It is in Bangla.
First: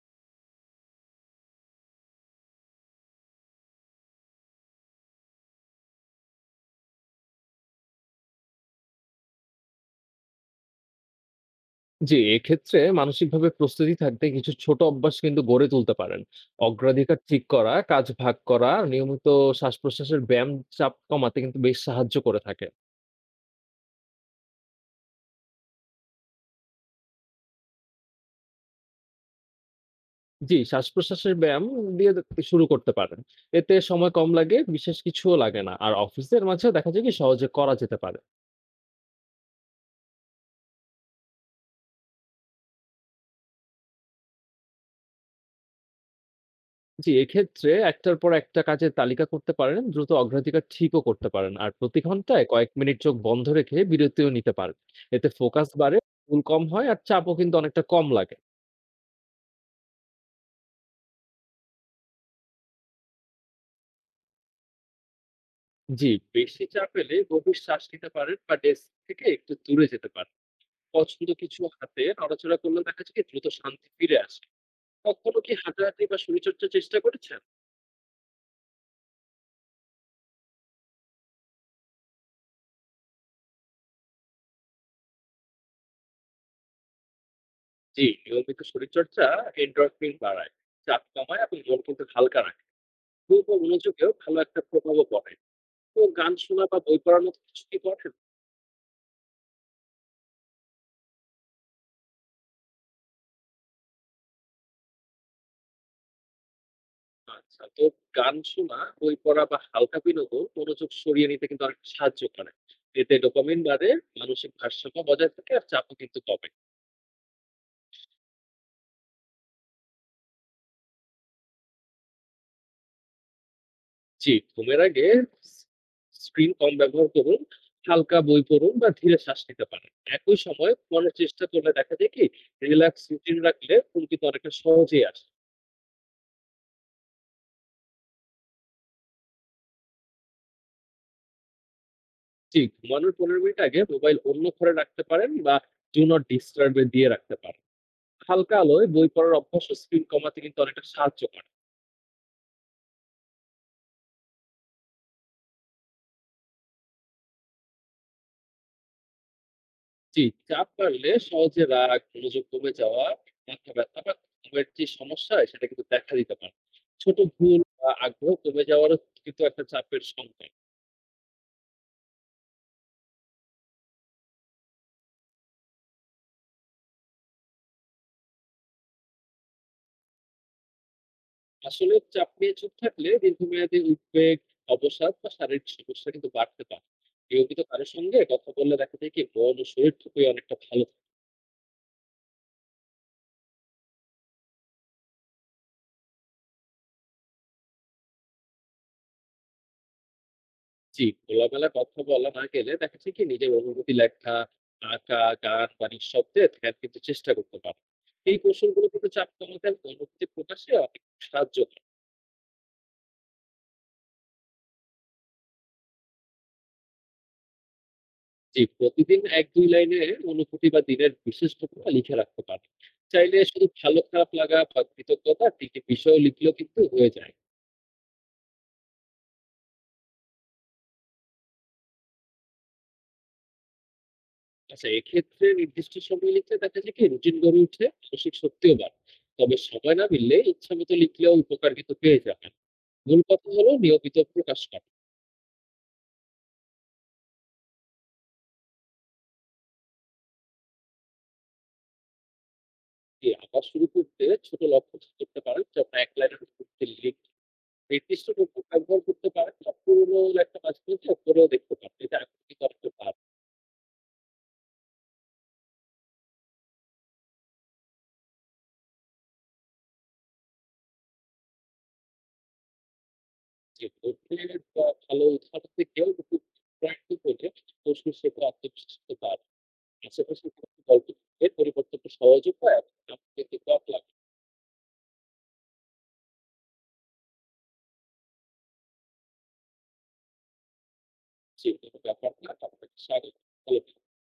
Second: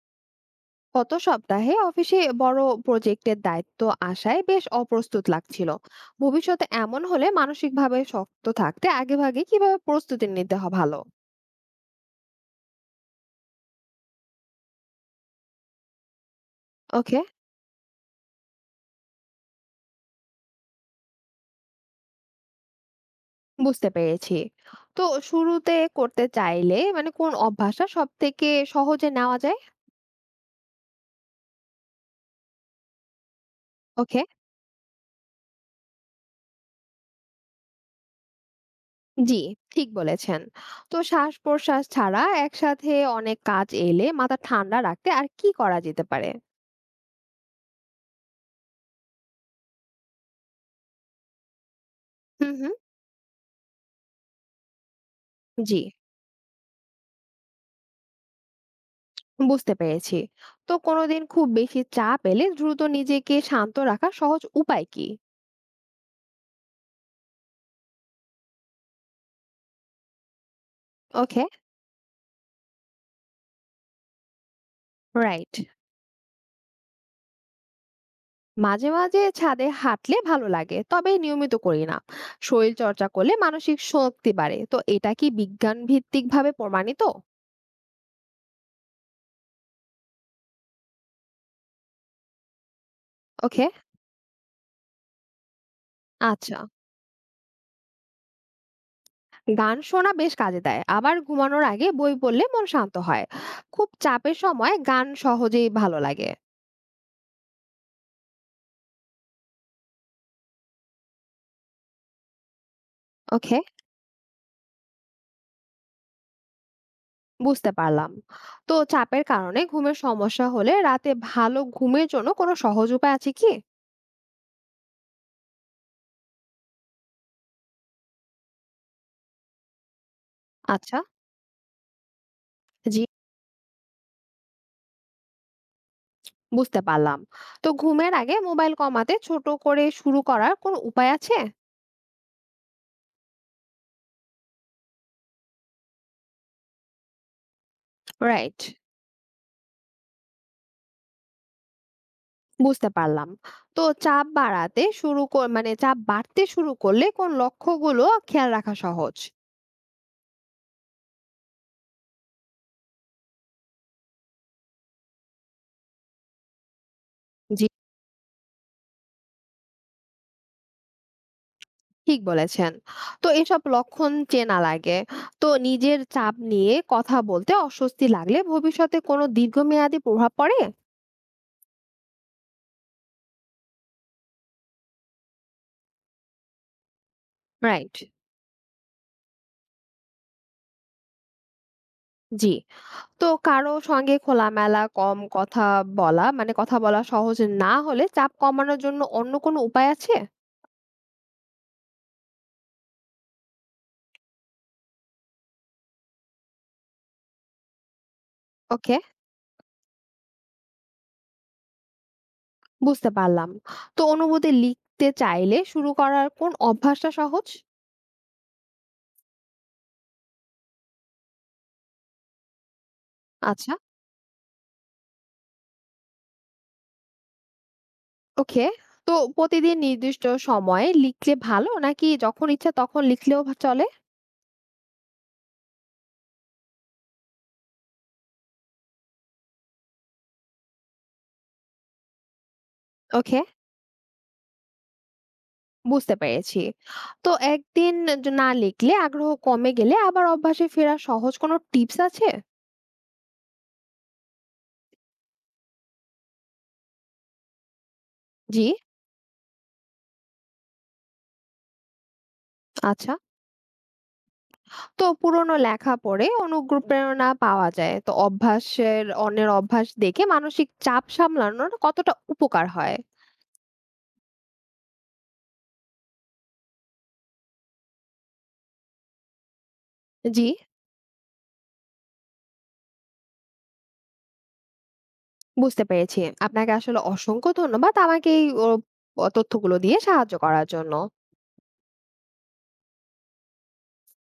গত সপ্তাহে অফিসে বড় প্রজেক্টের দায়িত্ব আসায় বেশ অপ্রস্তুত লাগছিল, ভবিষ্যতে এমন হলে মানসিকভাবে শক্ত থাকতে আগেভাগে কিভাবে প্রস্তুতি নিতে হয় ভালো। জি, এক্ষেত্রে মানসিকভাবে প্রস্তুতি থাকতে কিছু ছোট অভ্যাস কিন্তু গড়ে তুলতে পারেন। অগ্রাধিকার ওকে, ঠিক করা, কাজ ভাগ করা, নিয়মিত শ্বাসপ্রশ্বাসের ব্যায়াম চাপ কমাতে কিন্তু বেশ সাহায্য করে থাকে। বুঝতে পেরেছি। তো শুরুতে করতে চাইলে কোন অভ্যাসটা সব থেকে সহজে নেওয়া যায়? জি, শ্বাসপ্রশ্বাসের ব্যায়াম দিয়ে দে শুরু করতে পারেন। এতে সময় ওকে, কম লাগে, বিশেষ কিছুও লাগে না। আর অফিসের মাঝে দেখা যায় কি সহজে করা যেতে পারে। জি, ঠিক বলেছেন। তো শ্বাস প্রশ্বাস ছাড়া একসাথে অনেক কাজ এলে মাথা ঠান্ডা রাখতে আর কি করা যেতে পারে? জি, এক্ষেত্রে একটার পর একটা কাজের তালিকা করতে পারেন, দ্রুত অগ্রাধিকার ঠিকও করতে পারেন। আর প্রতি ঘন্টায় হুম কয়েক হুম মিনিট চোখ বন্ধ রেখে বিরতিও নিতে পারেন। এতে ফোকাস জি, বাড়ে, ভুল কম হয় আর চাপও কিন্তু অনেকটা কম লাগে। বুঝতে পেরেছি। তো কোনোদিন খুব বেশি চাপ এলে দ্রুত নিজেকে শান্ত রাখার সহজ উপায় কি? জি, বেশি চাপ এলে গভীর শ্বাস নিতে পারেন বা ডেস্ক থেকে একটু দূরে যেতে পারেন। পছন্দ ওকে, কিছু হাতে নড়াচড়া করলে দেখা যায় কি দ্রুত শান্তি ফিরে আসে। কখনো কি রাইট। হাঁটাহাঁটি বা শরীরচর্চার চেষ্টা করেছেন? মাঝে মাঝে ছাদে হাঁটলে ভালো লাগে, তবে নিয়মিত করি না। শরীর চর্চা করলে মানসিক শক্তি বাড়ে, তো এটা কি বিজ্ঞান ভিত্তিক ভাবে প্রমাণিত? জি, নিয়মিত শরীরচর্চা এন্ডোরফিন বাড়ায়, চাপ কমায় এবং মন কিন্তু হালকা রাখে। খুব ওকে, মনোযোগেও ভালো একটা প্রভাবও পড়ে। তো গান আচ্ছা। শোনা বা বই পড়ার মতো কিছু কি করেন? গান শোনা বেশ কাজে দেয়, আবার ঘুমানোর আগে বই পড়লে মন শান্ত হয়। খুব চাপের সময় গান সহজেই ভালো লাগে। আচ্ছা, তো গান শোনা, বই পড়া বা হালকা বিনোদন মনোযোগ সরিয়ে নিতে কিন্তু অনেকটা সাহায্য করে। এতে ওকে, ডোপামিন বাড়ে, মানসিক ভারসাম্য বজায় থাকে আর চাপও কিন্তু কমে। বুঝতে পারলাম। তো চাপের কারণে ঘুমের সমস্যা হলে রাতে ভালো ঘুমের জন্য কোনো সহজ উপায় আছে কি? জি, ঘুমের আগে স স্ক্রিন কম ব্যবহার করুন, হালকা বই পড়ুন বা ধীরে শ্বাস নিতে পারেন। একই সময়ে আচ্ছা, ঘুমানোর চেষ্টা করলে দেখা যায় কি জি, রিল্যাক্স রুটিন রাখলে ঘুম কিন্তু অনেকটা সহজেই আসে। বুঝতে পারলাম। তো ঘুমের আগে মোবাইল কমাতে ছোট করে শুরু করার কোনো উপায় আছে? জি, ঘুমানোর ১৫ মিনিট আগে মোবাইল অন্য ঘরে রাখতে পারেন বা ডু নট ডিস্টার্ব এ দিয়ে রাখতে পারেন। হালকা রাইট, আলোয় বই পড়ার অভ্যাস ও স্ক্রিন কমাতে কিন্তু অনেকটা সাহায্য করে। বুঝতে পারলাম। তো চাপ বাড়াতে শুরু কর মানে চাপ বাড়তে শুরু করলে কোন লক্ষ্যগুলো খেয়াল রাখা সহজ? জি, চাপ বাড়লে সহজে রাগ, মনোযোগ কমে যাওয়া, মাথা ব্যথা বা ঘুমের যে সমস্যা হয় সেটা কিন্তু দেখা দিতে পারে। ছোট ভুল জি, বা আগ্রহ কমে যাওয়ারও কিন্তু একটা চাপের সংকেত। ঠিক বলেছেন। তো এসব লক্ষণ চেনা লাগে। তো নিজের চাপ নিয়ে কথা বলতে অস্বস্তি লাগলে ভবিষ্যতে কোনো দীর্ঘমেয়াদী প্রভাব পড়ে? আসলে চাপ নিয়ে চুপ থাকলে দীর্ঘমেয়াদী উদ্বেগ, অবসাদ বা শারীরিক সমস্যা কিন্তু বাড়তে পারে। নিয়মিত কারোর রাইট। সঙ্গে কথা বললে দেখা যায় কি মন ও শরীর খুবই অনেকটা ভালো থাকে। জি। তো কারো সঙ্গে খোলামেলা কম কথা বলা মানে কথা বলা সহজ না হলে চাপ কমানোর জন্য অন্য কোনো উপায় আছে? জি, খোলামেলা কথা বলা না গেলে দেখা যায় কি নিজের অনুভূতি লেখা, আঁকা, গান বা নিঃশব্দে ধ্যান কিন্তু চেষ্টা করতে পারেন। এই কৌশলগুলো ওকে, কিন্তু চাপ কমাতে এবং অনুভূতি প্রকাশে অনেক সাহায্য করে। বুঝতে পারলাম। তো অনুভূতি লিখতে চাইলে শুরু করার কোন অভ্যাসটা সহজ? জি, প্রতিদিন ১-২ লাইনে অনুভূতি বা দিনের বিশেষ ঘটনা লিখে রাখতে পারেন। চাইলে শুধু আচ্ছা, ভালো খারাপ লাগা বা কৃতজ্ঞতা ৩ টি বিষয় লিখলেও কিন্তু হয়ে যায়। ওকে। তো প্রতিদিন নির্দিষ্ট সময়ে লিখলে ভালো নাকি যখন ইচ্ছা তখন লিখলেও ভা চলে? আচ্ছা, এক্ষেত্রে নির্দিষ্ট সময় লিখলে দেখা যায় কি রুটিন গড়ে উঠে মানসিক শক্তিও বাড়ে। তবে সময় না মিললে ইচ্ছামত লিখলেও উপকার কিন্তু পেয়ে যাবেন। মূল ওকে, কথা হলো নিয়মিত প্রকাশ করা। বুঝতে পেরেছি। তো একদিন য না লিখলে আগ্রহ কমে গেলে আবার অভ্যাসে ফেরার সহজ কোনো টিপস আছে? জি, আঁকা শুরু করতে ছোট লক্ষ্য ঠিক করতে পারেন। যেমন ১ লাইনের করতে লিখ নির্দিষ্ট নৌকো জি, ব্যবহার করতে পারেন বা পুরোনো একটা কাজ করলে করেও দেখতে পারেন। এটা এখন কিন্তু অনেকটা আচ্ছা। বাদ। তো পুরোনো লেখা পড়ে অনুপ্রেরণা পাওয়া যায়, তো অন্যের অভ্যাস দেখে মানসিক চাপ সামলানোর কতটা উপকার হয়? যে অন্যের বা ভালো উদাহরণ থেকেও কিন্তু প্র্যাকটিস হলে প্রশ্ন শেখা আত্মবিশ্বাস হতে পারে। জি, আশেপাশে কোনো গল্প থেকে পরিবর্তনটা সহজ উপায় আপনাকে কিন্তু অবাক লাগবে। বুঝতে পেরেছি। আপনাকে আসলে অসংখ্য ধন্যবাদ আমাকে এই তথ্যগুলো দিয়ে সাহায্য করার জন্য। জি, কোনো ব্যাপার না। আপনাকে স্বাগত। ভালো থাকবেন।